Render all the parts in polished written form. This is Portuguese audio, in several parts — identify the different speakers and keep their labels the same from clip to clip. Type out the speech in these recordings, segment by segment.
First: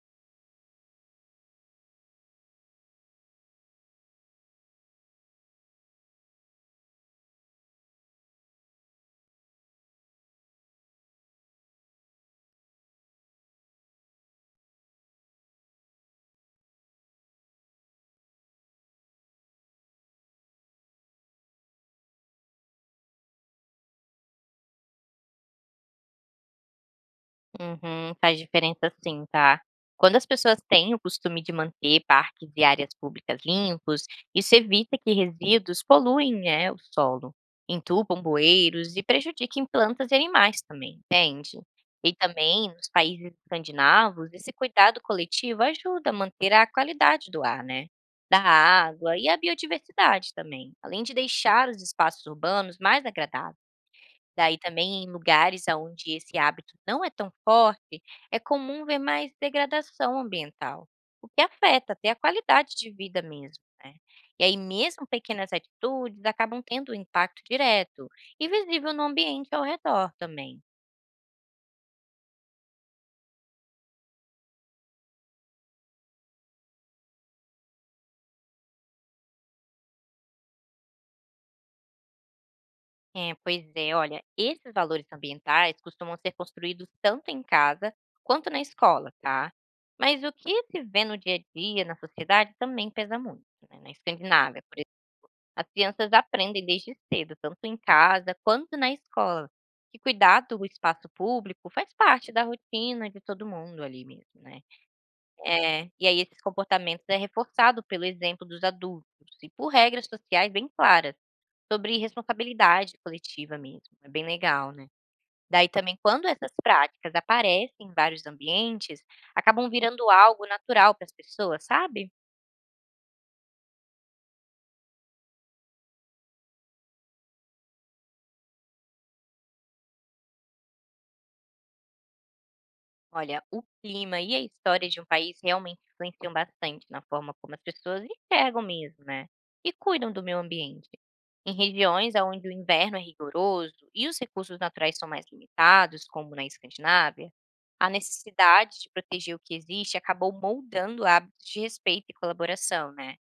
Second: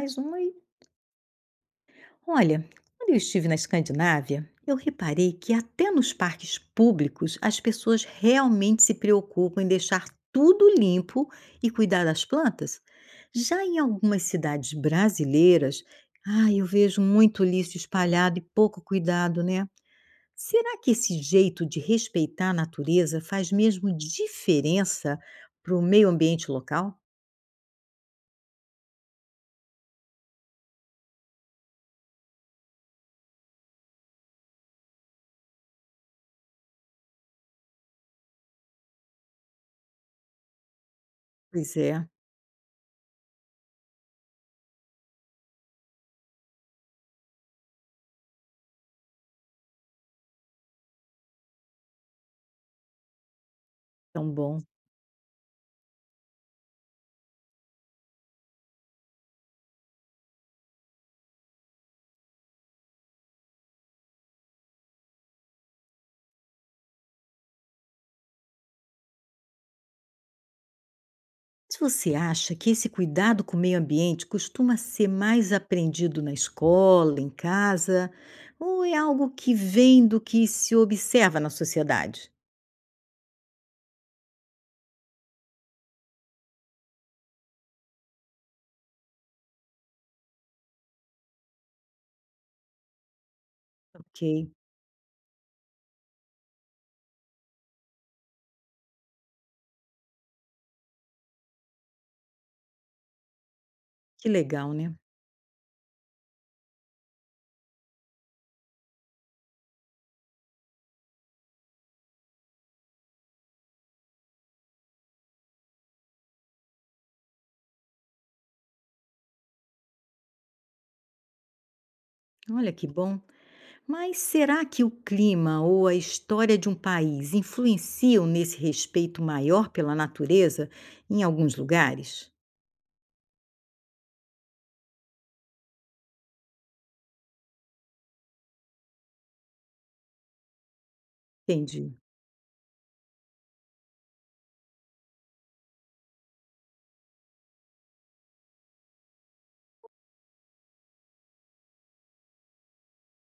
Speaker 1: Mais uma e olha, quando eu estive na Escandinávia, eu reparei que até nos parques públicos as pessoas realmente se preocupam em deixar tudo limpo e cuidar das plantas. Já em algumas cidades brasileiras, eu vejo muito lixo espalhado e pouco cuidado, né? Será que esse jeito de respeitar a natureza faz mesmo diferença para o meio ambiente local?
Speaker 2: Uhum, faz diferença, sim, tá? Quando as pessoas têm o costume de manter parques e áreas públicas limpos, isso evita que resíduos poluem, né, o solo, entupam bueiros e prejudiquem plantas e animais também, entende?
Speaker 1: Pois é,
Speaker 2: E também nos países escandinavos, esse cuidado coletivo ajuda a manter a qualidade do ar, né? Da água e a biodiversidade também, além de deixar os espaços urbanos mais agradáveis.
Speaker 1: tão
Speaker 2: Daí
Speaker 1: bom.
Speaker 2: também em lugares aonde esse hábito não é tão forte, é comum ver mais degradação ambiental, o que afeta até a qualidade de vida mesmo, né. E aí mesmo pequenas atitudes acabam tendo um impacto direto e visível no ambiente ao redor também.
Speaker 1: Se você acha que esse cuidado com o meio ambiente costuma ser mais aprendido na escola, em casa, ou é algo que vem do que se observa na sociedade?
Speaker 2: É, pois é, olha, esses valores ambientais costumam ser construídos tanto em casa quanto na escola, tá. Mas o que se vê no dia a dia, na sociedade, também pesa muito, né, na
Speaker 1: Ok,
Speaker 2: Escandinávia, por... As crianças aprendem desde cedo, tanto em casa quanto na escola, que cuidar do espaço público faz parte da rotina de todo mundo ali
Speaker 1: que
Speaker 2: mesmo, né.
Speaker 1: legal, né?
Speaker 2: É, e aí esses comportamentos é reforçado pelo exemplo dos adultos e por regras sociais bem claras, sobre responsabilidade coletiva mesmo, é bem legal, né. Daí também quando essas práticas aparecem em vários ambientes, acabam virando algo natural para as pessoas, sabe?
Speaker 1: Olha que bom. Mas será que o clima ou a história de um país influenciam nesse respeito maior pela natureza em alguns lugares?
Speaker 2: Olha, o clima e a história de um país realmente influenciam bastante na forma como as pessoas enxergam mesmo, né? E cuidam do meio ambiente. Em
Speaker 1: Entendi.
Speaker 2: regiões onde o inverno é rigoroso e os recursos naturais são mais limitados, como na Escandinávia, a necessidade de proteger o que existe acabou moldando hábitos de respeito e colaboração, né?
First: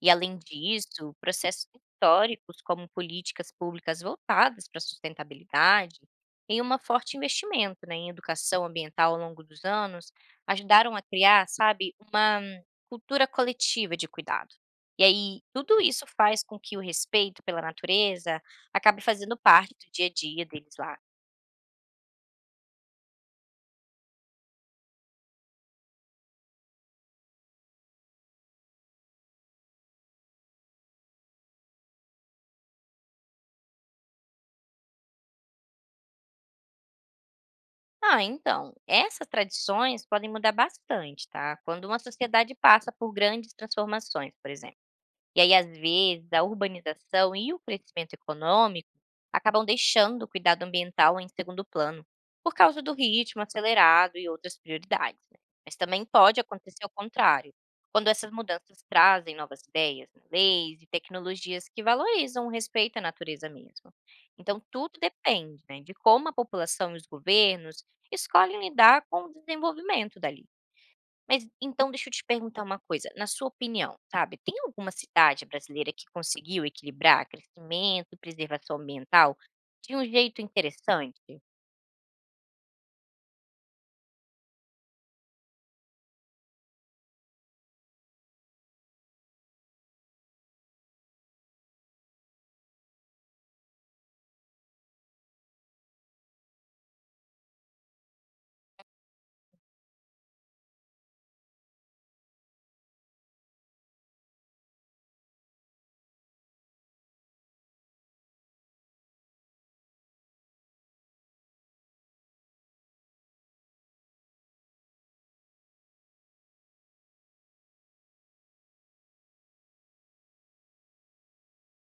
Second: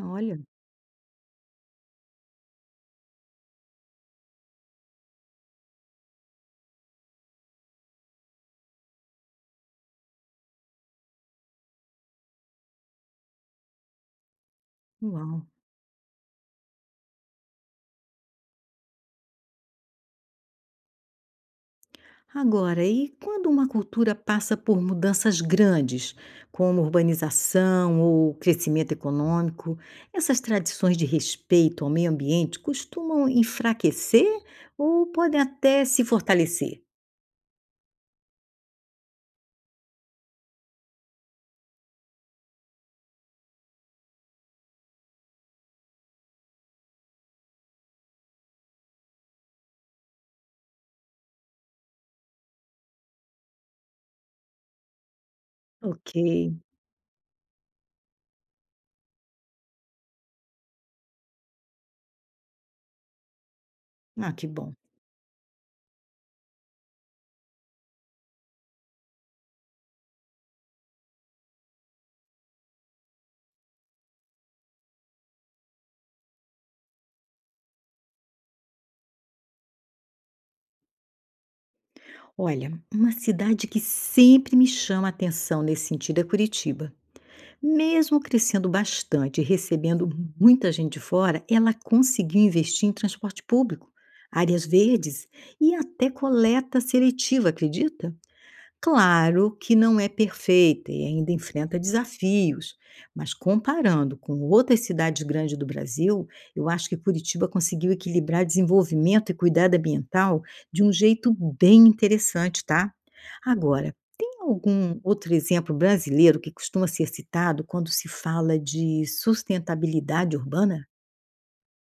Speaker 2: E além
Speaker 1: Olha,
Speaker 2: disso, processos históricos, como políticas públicas voltadas para a sustentabilidade, em uma forte investimento, né, em educação ambiental ao longo dos anos, ajudaram a criar, sabe, uma cultura coletiva de cuidado. E aí,
Speaker 1: uau.
Speaker 2: tudo isso faz com que o respeito pela natureza acabe fazendo parte do dia a dia deles lá.
Speaker 1: Agora, e quando uma cultura passa por mudanças grandes, como urbanização ou crescimento econômico, essas tradições de respeito ao meio ambiente costumam enfraquecer ou podem até se fortalecer?
Speaker 2: Ah, então, essas tradições podem mudar bastante, tá? Quando uma sociedade passa por grandes transformações, por exemplo. E aí, às vezes, a urbanização e o crescimento econômico acabam deixando o cuidado ambiental em segundo plano, por causa do ritmo acelerado e outras prioridades, né? Mas também
Speaker 1: Ok.
Speaker 2: pode acontecer o contrário, quando essas mudanças trazem novas ideias, né, leis e tecnologias que valorizam o respeito à natureza mesmo.
Speaker 1: Ah, que
Speaker 2: Então,
Speaker 1: bom.
Speaker 2: tudo depende, né, de como a população e os governos escolhem lidar com o desenvolvimento dali. Mas então deixa eu te perguntar uma coisa, na sua opinião, sabe, tem alguma cidade brasileira que conseguiu equilibrar crescimento e preservação ambiental de um jeito interessante?
Speaker 1: Olha, uma cidade que sempre me chama a atenção nesse sentido é Curitiba. Mesmo crescendo bastante e recebendo muita gente de fora, ela conseguiu investir em transporte público, áreas verdes e até coleta seletiva, acredita? Claro que não é perfeita e ainda enfrenta desafios, mas comparando com outras cidades grandes do Brasil, eu acho que Curitiba conseguiu equilibrar desenvolvimento e cuidado ambiental de um jeito bem interessante, tá? Agora, tem algum outro exemplo brasileiro que costuma ser citado quando se fala de sustentabilidade urbana?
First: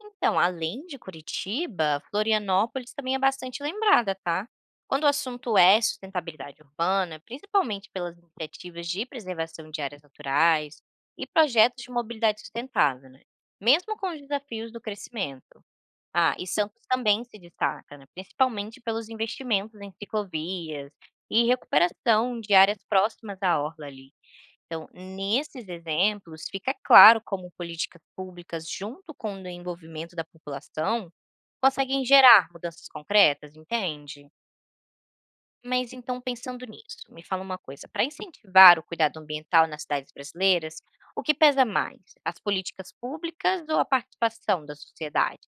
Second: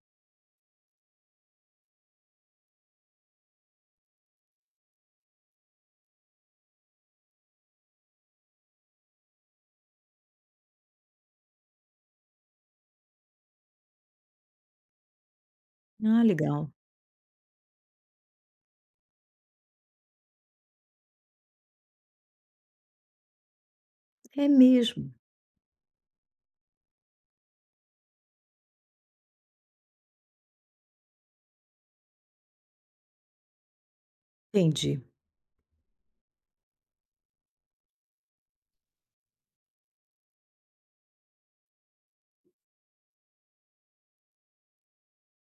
Speaker 2: Então, além de Curitiba, Florianópolis também é bastante lembrada, tá? Quando o assunto é sustentabilidade urbana, principalmente pelas iniciativas de preservação de áreas naturais e projetos de mobilidade sustentável, né? Mesmo com os desafios do crescimento.
Speaker 1: Ah,
Speaker 2: Ah, e
Speaker 1: legal.
Speaker 2: Santos também se destaca, né, principalmente pelos investimentos em ciclovias e recuperação de áreas próximas à orla ali.
Speaker 1: É
Speaker 2: Então,
Speaker 1: mesmo.
Speaker 2: nesses exemplos, fica claro como políticas públicas, junto com o envolvimento da população, conseguem gerar mudanças concretas, entende?
Speaker 1: Entendi.
Speaker 2: Mas então, pensando nisso, me fala uma coisa: para incentivar o cuidado ambiental nas cidades brasileiras, o que pesa mais, as políticas públicas ou a participação da sociedade?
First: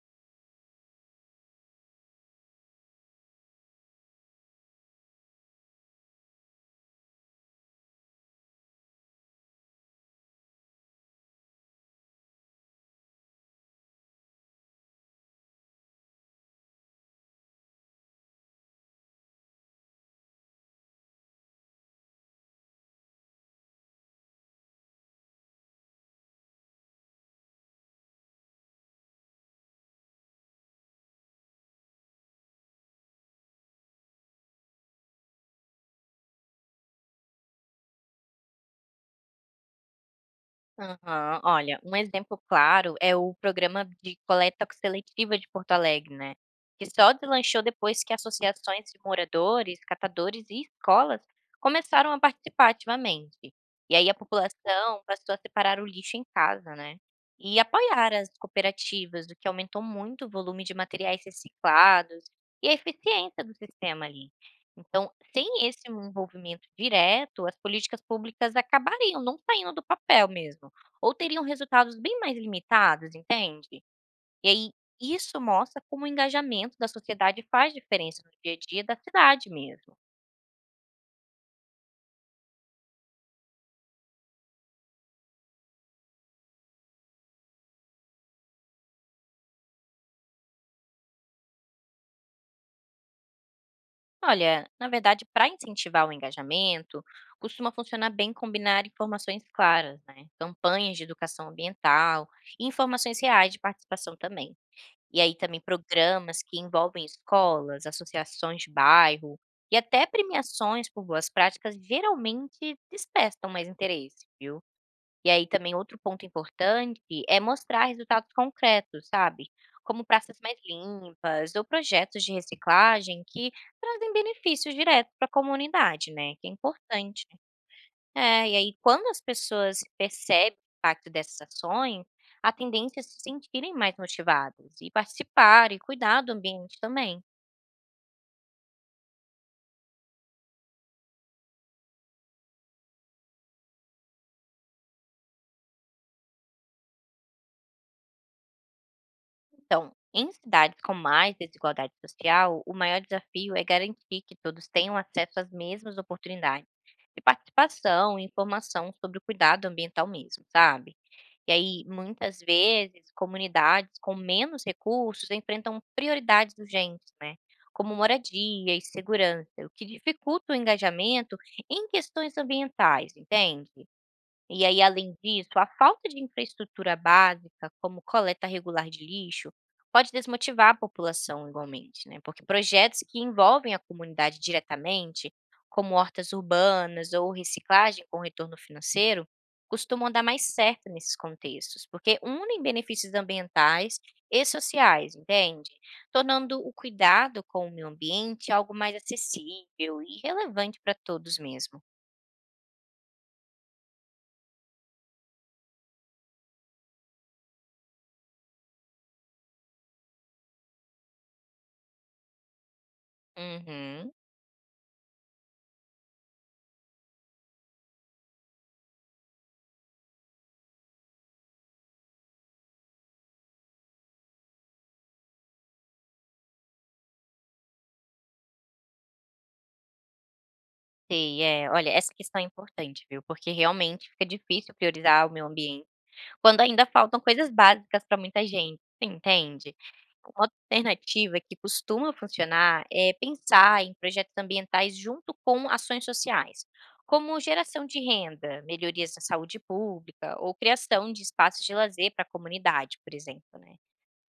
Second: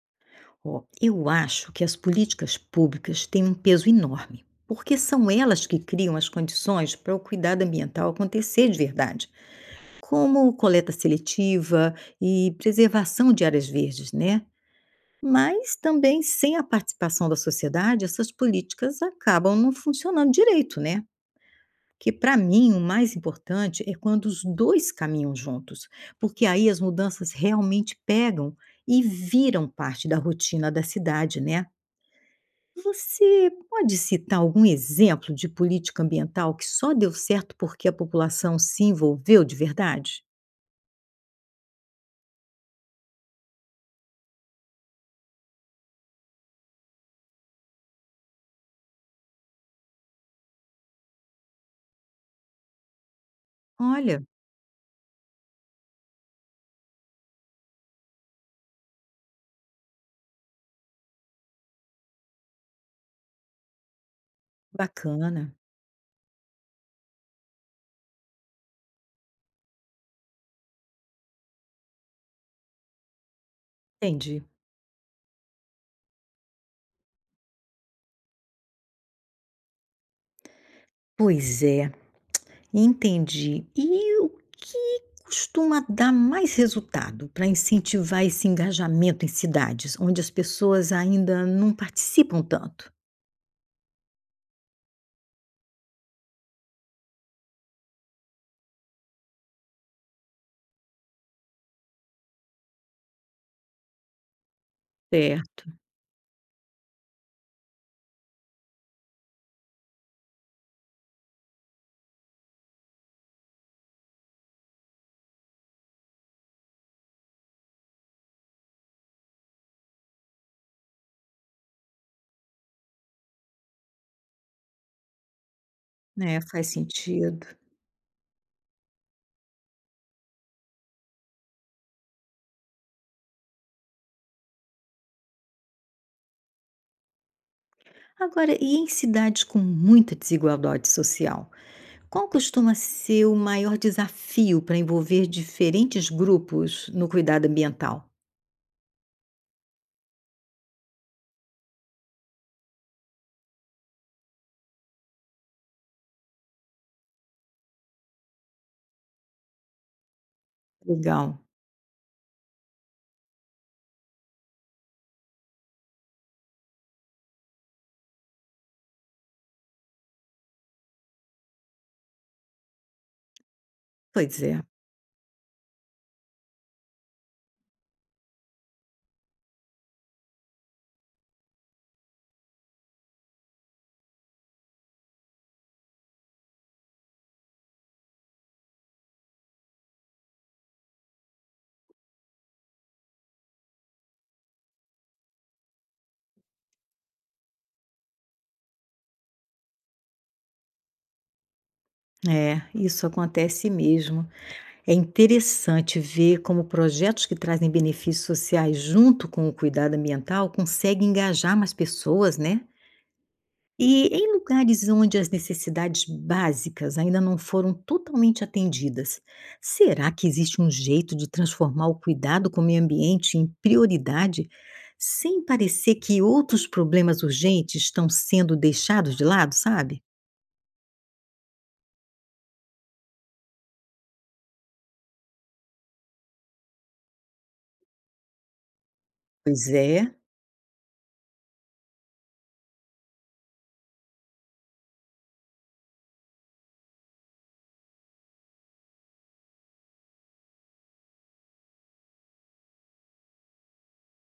Speaker 1: Ó, eu acho que as políticas públicas têm um peso enorme, porque são elas que criam as condições para o cuidado ambiental acontecer de verdade, como coleta seletiva e preservação de áreas verdes, né? Mas também sem a participação da sociedade, essas políticas acabam não funcionando direito, né? Que para mim o mais importante é quando os dois caminham juntos, porque aí as mudanças realmente pegam e viram parte da rotina da cidade, né? Você pode citar algum exemplo de política ambiental que só deu certo porque a população se envolveu de verdade?
Speaker 2: Aham. Olha, um exemplo claro é o programa de coleta seletiva de Porto Alegre, né, que só deslanchou depois que associações de moradores, catadores e escolas começaram a participar ativamente. E aí a
Speaker 1: Olha,
Speaker 2: população passou a separar o lixo em casa, né, e apoiar as cooperativas, o que aumentou muito o volume de materiais reciclados e a eficiência do sistema ali. Então,
Speaker 1: bacana.
Speaker 2: sem esse envolvimento direto, as políticas públicas acabariam não saindo do papel mesmo ou teriam resultados bem mais limitados, entende?
Speaker 1: Entendi.
Speaker 2: E aí isso mostra como o engajamento da sociedade faz diferença no dia a dia da cidade mesmo.
Speaker 1: Pois é, entendi. E o que costuma dar mais resultado para incentivar esse engajamento em cidades onde as pessoas ainda não participam tanto?
Speaker 2: Olha, na verdade, para incentivar o engajamento, costuma funcionar bem combinar informações claras, né? Campanhas de educação ambiental e informações reais de participação também. E aí também
Speaker 1: Certo,
Speaker 2: programas que envolvem escolas, associações de bairro e até premiações por boas práticas geralmente despertam mais interesse, viu? E aí também outro ponto importante é mostrar resultados concretos, sabe? Como praças mais limpas ou projetos de reciclagem que trazem benefícios diretos para a comunidade, né?
Speaker 1: né?
Speaker 2: Que é
Speaker 1: Faz
Speaker 2: importante.
Speaker 1: sentido.
Speaker 2: É, e aí quando as pessoas percebem o impacto dessas ações, a tendência é se sentirem mais motivadas e participar e cuidar do ambiente também.
Speaker 1: Agora, e em cidades com muita desigualdade social? Qual costuma ser o maior desafio para envolver diferentes grupos no cuidado ambiental?
Speaker 2: Então, em cidades com mais desigualdade social, o maior desafio é garantir que todos tenham acesso às mesmas oportunidades de participação e informação sobre o cuidado ambiental mesmo, sabe?
Speaker 1: Legal.
Speaker 2: E aí, muitas vezes, comunidades com menos recursos enfrentam prioridades urgentes, né? Como moradia e segurança, o que dificulta o engajamento em questões ambientais, entende?
Speaker 1: Pois é.
Speaker 2: E aí, além disso, a falta de infraestrutura básica, como coleta regular de lixo, pode desmotivar a população igualmente, né? Porque projetos que envolvem a comunidade diretamente, como hortas urbanas ou reciclagem com retorno financeiro, costumam dar mais certo nesses contextos, porque unem benefícios ambientais e sociais, entende? Tornando o cuidado com o meio ambiente algo mais acessível e relevante para todos mesmo.
Speaker 1: É, isso acontece mesmo. É interessante ver como projetos que trazem benefícios sociais junto com o cuidado ambiental conseguem engajar mais pessoas, né? E
Speaker 2: Uhum.
Speaker 1: em lugares onde as necessidades básicas ainda não foram totalmente atendidas, será que existe um jeito de transformar o cuidado com o meio ambiente em prioridade, sem parecer que outros problemas urgentes estão sendo deixados de lado, sabe?
Speaker 2: Sei, é. Olha, essa questão é importante, viu, porque realmente fica difícil priorizar o meu ambiente quando ainda faltam coisas básicas para muita gente, você
Speaker 1: Pois
Speaker 2: entende?
Speaker 1: é,
Speaker 2: Uma alternativa que costuma funcionar é pensar em projetos ambientais junto com ações sociais, como geração de renda, melhorias na saúde pública ou criação de espaços de lazer para a comunidade, por exemplo, né?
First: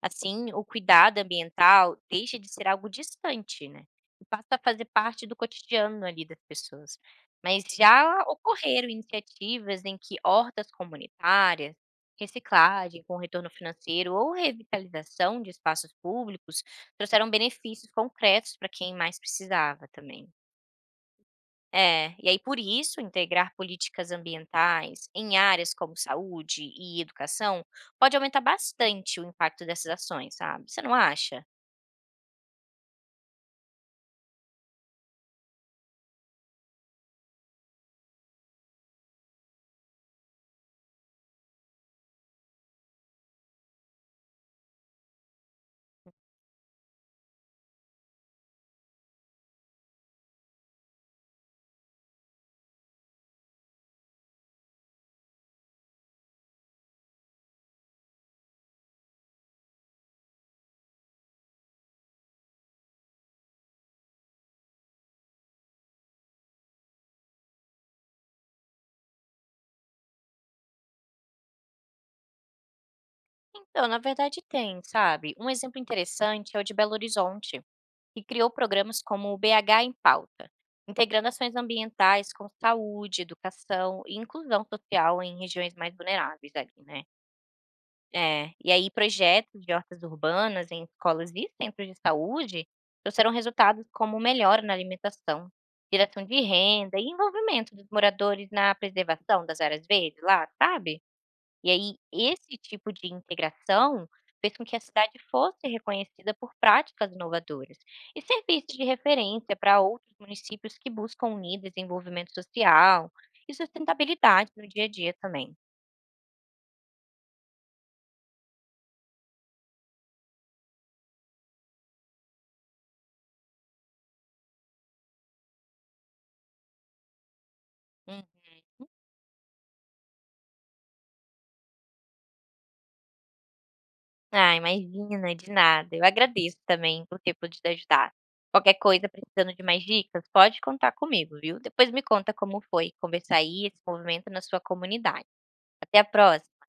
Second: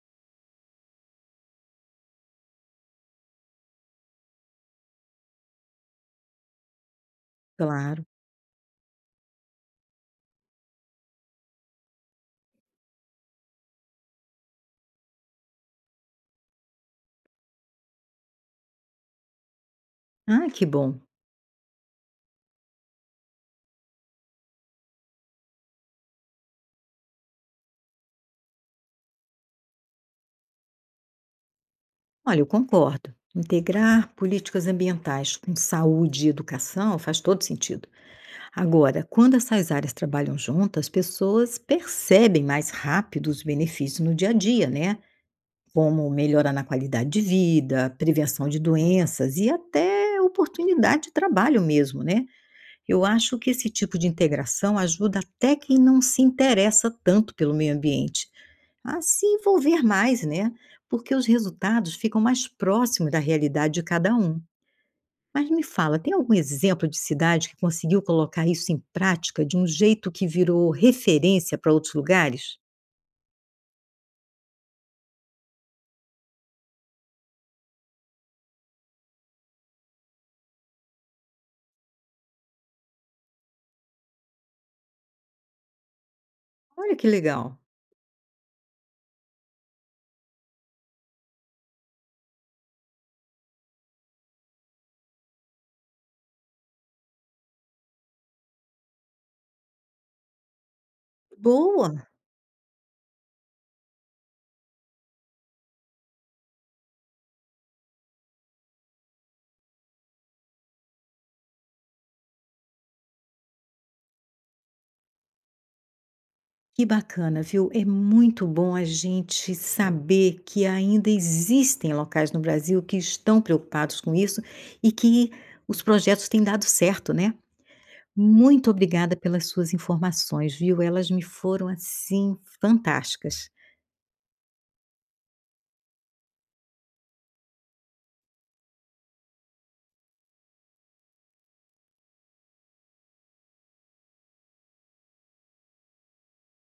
Speaker 2: Assim, o cuidado ambiental deixa de ser algo distante, né, e passa a fazer parte do cotidiano ali das pessoas. Mas
Speaker 1: claro.
Speaker 2: já ocorreram iniciativas em que hortas comunitárias, reciclagem com retorno financeiro ou revitalização de espaços públicos trouxeram benefícios concretos para quem mais precisava também.
Speaker 1: Ah, que bom.
Speaker 2: É, e aí por isso integrar políticas ambientais em áreas como saúde e educação pode aumentar bastante o impacto dessas ações, sabe? Você não acha?
Speaker 1: Olha, eu concordo. Integrar políticas ambientais com saúde e educação faz todo sentido. Agora, quando essas áreas trabalham juntas, pessoas percebem mais rápido os benefícios no dia a dia, né? Como melhorar na qualidade de vida, prevenção de doenças e até oportunidade de trabalho mesmo, né? Eu acho que esse tipo de integração ajuda até quem não se interessa tanto pelo meio ambiente a se envolver mais, né? Porque os resultados ficam mais próximos da realidade de cada um. Mas me fala, tem algum exemplo de cidade que conseguiu colocar isso em prática de um jeito que virou referência para outros lugares?
Speaker 2: Então, na verdade tem, sabe? Um exemplo interessante é o de Belo Horizonte, que criou programas como o BH em Pauta, integrando ações ambientais com saúde, educação e inclusão social em regiões mais vulneráveis ali,
Speaker 1: Olha
Speaker 2: né?
Speaker 1: que legal.
Speaker 2: É, e aí projetos de hortas urbanas em escolas e centros de saúde trouxeram resultados como melhora na alimentação, geração de renda e envolvimento dos moradores na preservação das áreas verdes lá, sabe? E
Speaker 1: Boa!
Speaker 2: aí esse tipo de integração fez com que a cidade fosse reconhecida por práticas inovadoras e serviços de referência para outros municípios que buscam unir desenvolvimento social e sustentabilidade no dia a dia também.
Speaker 1: Que bacana, viu? É muito bom a gente saber que ainda existem locais no Brasil que estão preocupados com isso e que os projetos têm dado certo, né? Muito obrigada pelas suas informações, viu? Elas me foram assim fantásticas.
Speaker 2: Ah, imagina, de nada. Eu agradeço também por ter podido ajudar. Qualquer coisa, precisando de mais dicas, pode contar comigo, viu? Depois me conta como foi conversar aí esse movimento na sua comunidade. Até a próxima.